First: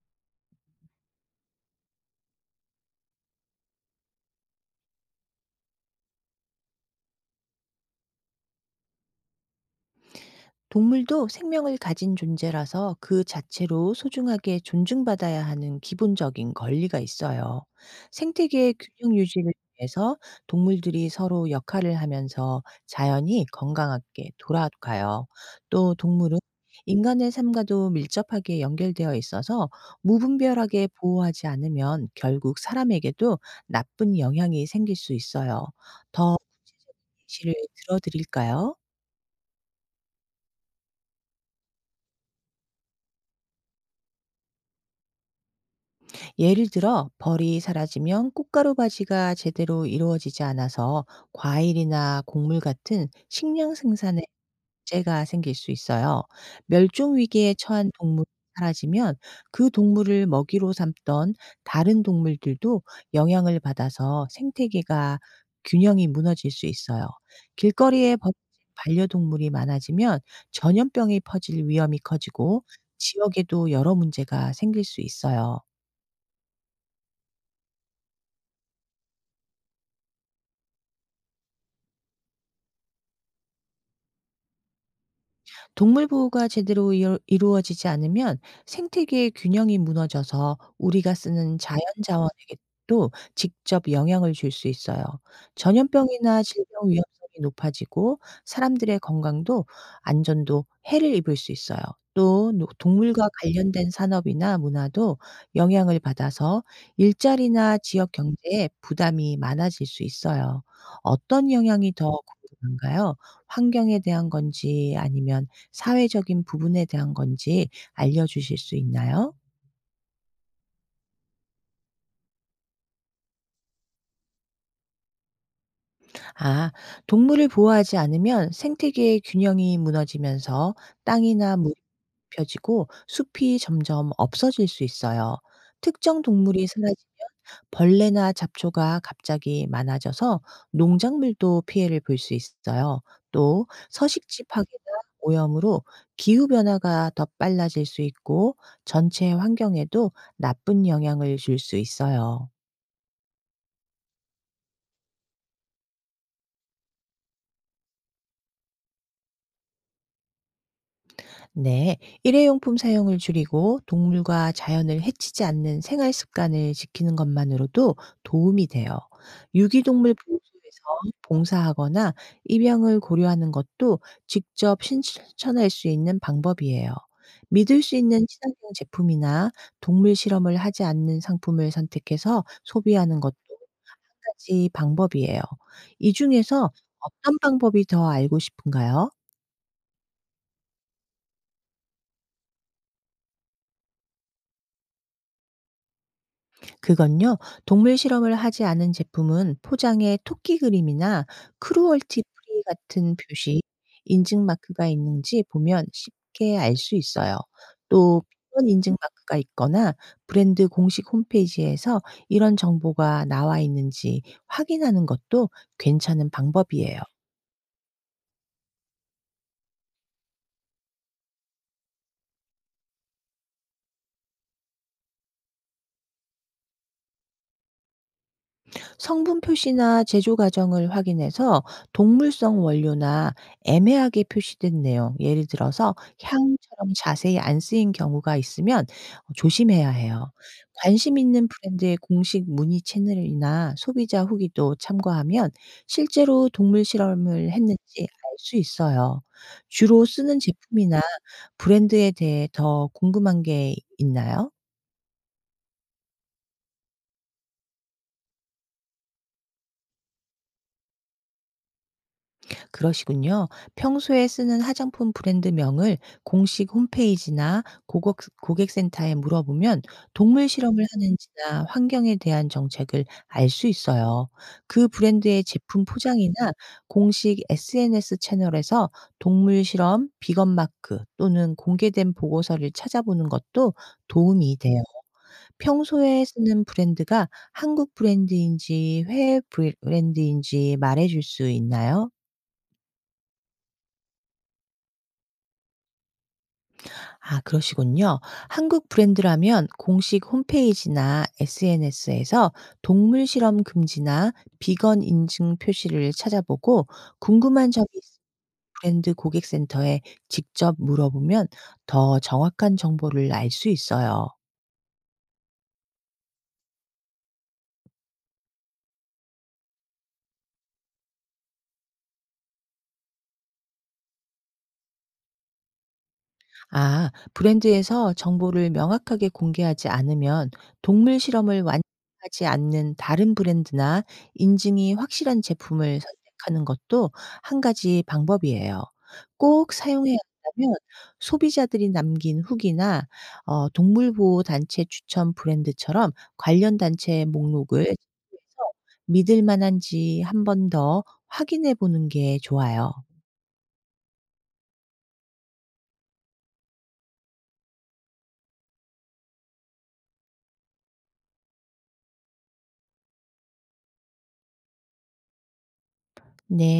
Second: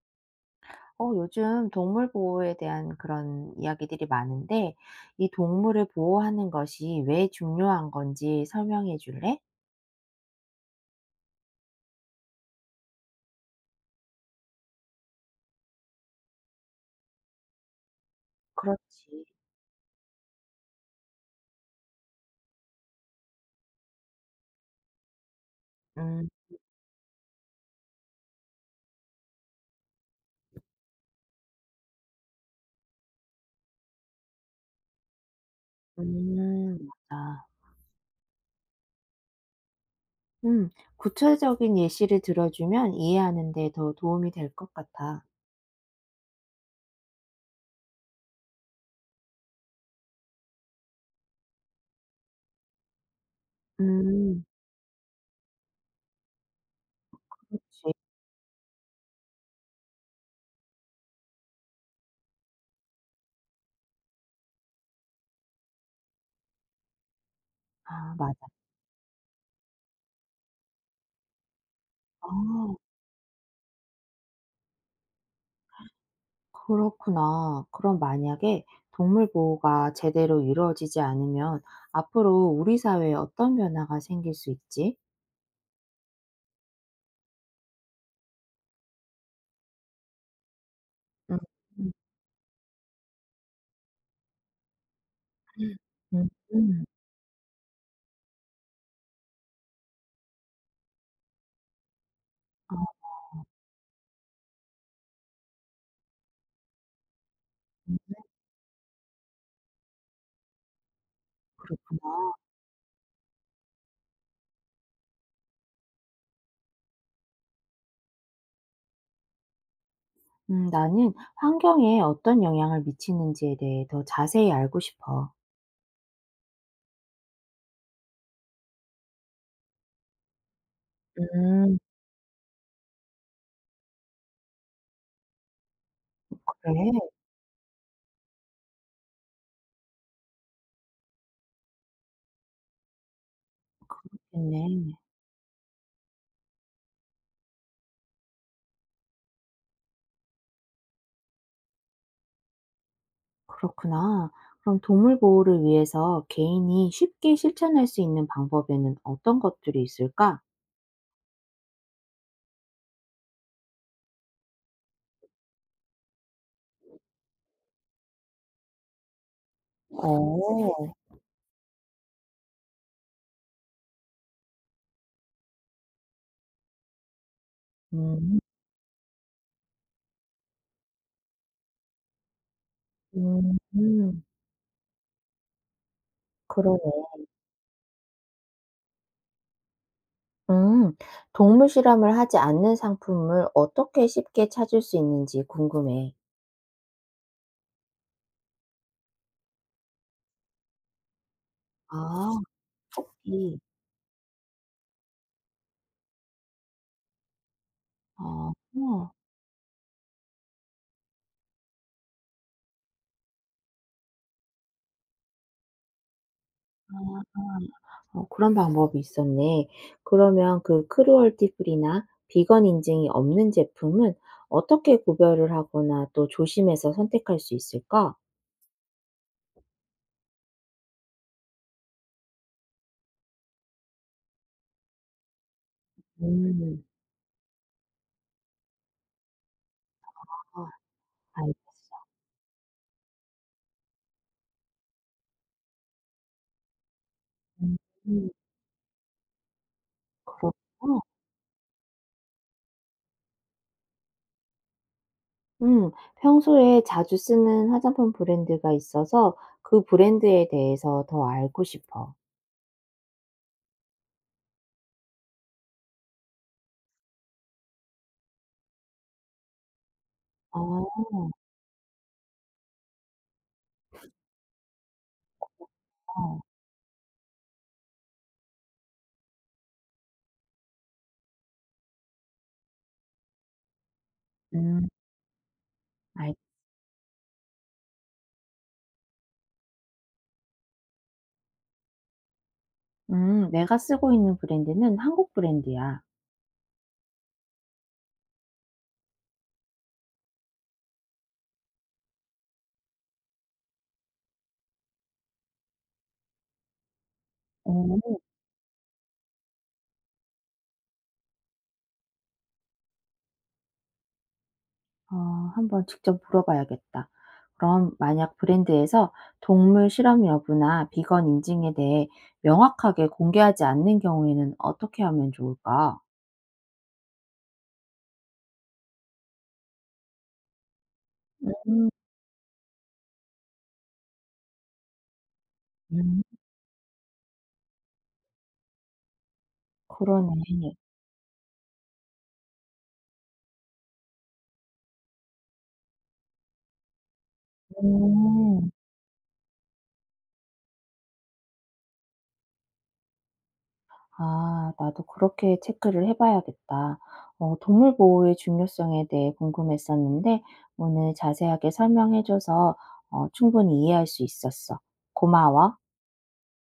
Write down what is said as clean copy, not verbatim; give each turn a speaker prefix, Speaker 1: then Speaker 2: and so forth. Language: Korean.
Speaker 1: 요즘 동물 보호에 대한 그런 이야기들이 많은데, 이 동물을 보호하는 것이 왜 중요한 건지 설명해 줄래?
Speaker 2: 동물도 생명을 가진 존재라서 그 자체로 소중하게 존중받아야 하는 기본적인 권리가 있어요. 생태계의 균형
Speaker 1: 그렇지.
Speaker 2: 유지를 위해서 동물들이 서로 역할을 하면서 자연이 건강하게 돌아가요. 또
Speaker 1: 음,
Speaker 2: 동물은 인간의 삶과도 밀접하게 연결되어 있어서 무분별하게 보호하지 않으면 결국 사람에게도 나쁜 영향이 생길 수 있어요. 더
Speaker 1: 음,
Speaker 2: 구체적인
Speaker 1: 맞아.
Speaker 2: 예시를 들어드릴까요?
Speaker 1: 음, 구체적인 예시를 들어주면 이해하는 데 더 도움이 될 것 같아.
Speaker 2: 예를 들어 벌이 사라지면 꽃가루 바지가 제대로 이루어지지 않아서 과일이나 곡물 같은 식량 생산에
Speaker 1: 음,
Speaker 2: 문제가 생길 수 있어요. 멸종 위기에 처한
Speaker 1: 그렇지.
Speaker 2: 동물이 사라지면 그 동물을 먹이로 삼던 다른 동물들도 영향을 받아서 생태계가 균형이 무너질 수 있어요. 길거리에
Speaker 1: 아,
Speaker 2: 버려진
Speaker 1: 맞아.
Speaker 2: 반려동물이 많아지면 전염병이 퍼질 위험이
Speaker 1: 아,
Speaker 2: 커지고 지역에도 여러 문제가 생길 수 있어요.
Speaker 1: 그렇구나. 그럼 만약에 동물 보호가 제대로 이루어지지 않으면 앞으로 우리 사회에 어떤 변화가 생길 수 있지?
Speaker 2: 동물 보호가 제대로 이루어지지 않으면 생태계의 균형이 무너져서 우리가 쓰는 자연
Speaker 1: 음.
Speaker 2: 자원에게도 직접 영향을 줄 수 있어요.
Speaker 1: 음.
Speaker 2: 전염병이나
Speaker 1: 음.
Speaker 2: 질병 위험성이 높아지고 사람들의 건강도 안전도 해를 입을 수 있어요. 또 노 동물과 관련된 산업이나 문화도 영향을 받아서 일자리나 지역 경제에 부담이 많아질 수 있어요. 어떤 영향이 더
Speaker 1: 그렇구나.
Speaker 2: 궁금한가요? 환경에 대한 건지 아니면 사회적인 부분에 대한 건지 알려 주실 수 있나요?
Speaker 1: 나는 환경에 어떤 영향을 미치는지에 대해 더 자세히 알고 싶어.
Speaker 2: 아, 동물을 보호하지 않으면 생태계의 균형이 무너지면서 땅이나 물이
Speaker 1: 음
Speaker 2: 펴지고 숲이 점점 없어질 수 있어요. 특정 동물이 사라지면
Speaker 1: 그래?
Speaker 2: 벌레나 잡초가 갑자기 많아져서 농작물도 피해를 볼 수 있어요. 또 서식지 파괴나
Speaker 1: 그렇겠네.
Speaker 2: 오염으로 기후 변화가 더 빨라질 수 있고 전체 환경에도 나쁜 영향을 줄 수 있어요.
Speaker 1: 그렇구나. 그럼 동물 보호를 위해서 개인이 쉽게 실천할 수 있는 방법에는 어떤 것들이 있을까?
Speaker 2: 네, 일회용품 사용을 줄이고 동물과 자연을 해치지 않는 생활 습관을 지키는 것만으로도 도움이 돼요. 유기동물
Speaker 1: 어.
Speaker 2: 보호소에서 봉사하거나 입양을 고려하는 것도 직접 신천할 수 있는 방법이에요. 믿을 수 있는
Speaker 1: 음.
Speaker 2: 친환경 제품이나 동물 실험을 하지 않는 상품을 선택해서 소비하는 것도
Speaker 1: 음.
Speaker 2: 한
Speaker 1: 음.
Speaker 2: 가지 방법이에요. 이 중에서
Speaker 1: 그러네.
Speaker 2: 어떤 방법이 더 알고 싶은가요?
Speaker 1: 음. 동물 실험을 하지 않는 상품을 어떻게 쉽게 찾을 수 있는지 궁금해.
Speaker 2: 그건요, 동물 실험을 하지 않은 제품은 포장에 토끼 그림이나 크루얼티
Speaker 1: 아.
Speaker 2: 프리 같은
Speaker 1: 이.
Speaker 2: 표시, 인증 마크가 있는지 보면 쉽게 알 수 있어요. 또
Speaker 1: 어.
Speaker 2: 비건 인증
Speaker 1: 어.
Speaker 2: 마크가 있거나 브랜드 공식 홈페이지에서 이런 정보가 나와 있는지 확인하는 것도 괜찮은 방법이에요.
Speaker 1: 어, 그런 방법이 있었네. 그러면 그 크루얼티 프리나 비건 인증이 없는 제품은 어떻게 구별을 하거나 또 조심해서 선택할 수 있을까?
Speaker 2: 성분 표시나 제조 과정을 확인해서 동물성 원료나 애매하게 표시된 내용, 예를 들어서
Speaker 1: 음.
Speaker 2: 향처럼 자세히 안 쓰인 경우가 있으면 조심해야 해요.
Speaker 1: 아,
Speaker 2: 관심 있는
Speaker 1: 알겠어.
Speaker 2: 브랜드의 공식 문의 채널이나 소비자 후기도 참고하면 실제로 동물 실험을
Speaker 1: 음.
Speaker 2: 했는지 알
Speaker 1: 음,
Speaker 2: 수 있어요. 주로 쓰는 제품이나
Speaker 1: 그렇구나.
Speaker 2: 브랜드에 대해 더 궁금한 게 있나요?
Speaker 1: 음 평소에 자주 쓰는 화장품 브랜드가 있어서 그 브랜드에 대해서 더 알고 싶어.
Speaker 2: 그러시군요. 평소에 쓰는 화장품 브랜드명을 공식 홈페이지나 고객센터에 물어보면 동물 실험을
Speaker 1: 어.
Speaker 2: 하는지나 환경에 대한 정책을 알 수 있어요. 그 브랜드의 제품 포장이나 공식 SNS 채널에서 동물 실험, 비건 마크 또는 공개된 보고서를 찾아보는 것도 도움이 돼요.
Speaker 1: 음
Speaker 2: 평소에
Speaker 1: 알
Speaker 2: 쓰는 브랜드가 한국 브랜드인지 해외 브랜드인지 말해줄 수 있나요?
Speaker 1: 내가 쓰고 있는 브랜드는 한국 브랜드야.
Speaker 2: 아, 그러시군요. 한국 브랜드라면 공식 홈페이지나 SNS에서 동물 실험 금지나 비건 인증 표시를 찾아보고 궁금한 점이
Speaker 1: 어.
Speaker 2: 있으면 브랜드 고객센터에 직접 물어보면 더 정확한 정보를 알 수 있어요.
Speaker 1: 어, 한번 직접 물어봐야겠다. 그럼 만약 브랜드에서 동물 실험 여부나 비건 인증에 대해 명확하게 공개하지 않는 경우에는 어떻게 하면 좋을까?
Speaker 2: 아, 브랜드에서 정보를 명확하게 공개하지 않으면 동물 실험을
Speaker 1: 음.
Speaker 2: 완하지 않는 다른 브랜드나 인증이 확실한 제품을
Speaker 1: 음,
Speaker 2: 선택하는 것도 한 가지 방법이에요. 꼭 사용해야
Speaker 1: 그러네.
Speaker 2: 한다면 소비자들이 남긴 후기나 동물보호단체 추천 브랜드처럼 관련 단체의 목록을
Speaker 1: 음.
Speaker 2: 참고해서 믿을 만한지 한번 더 확인해 보는 게 좋아요.
Speaker 1: 아, 나도 그렇게 체크를 해 봐야겠다. 어, 동물 보호의 중요성에 대해 궁금했었는데 오늘 자세하게 설명해 줘서 어, 충분히 이해할 수 있었어. 고마워.
Speaker 2: 네.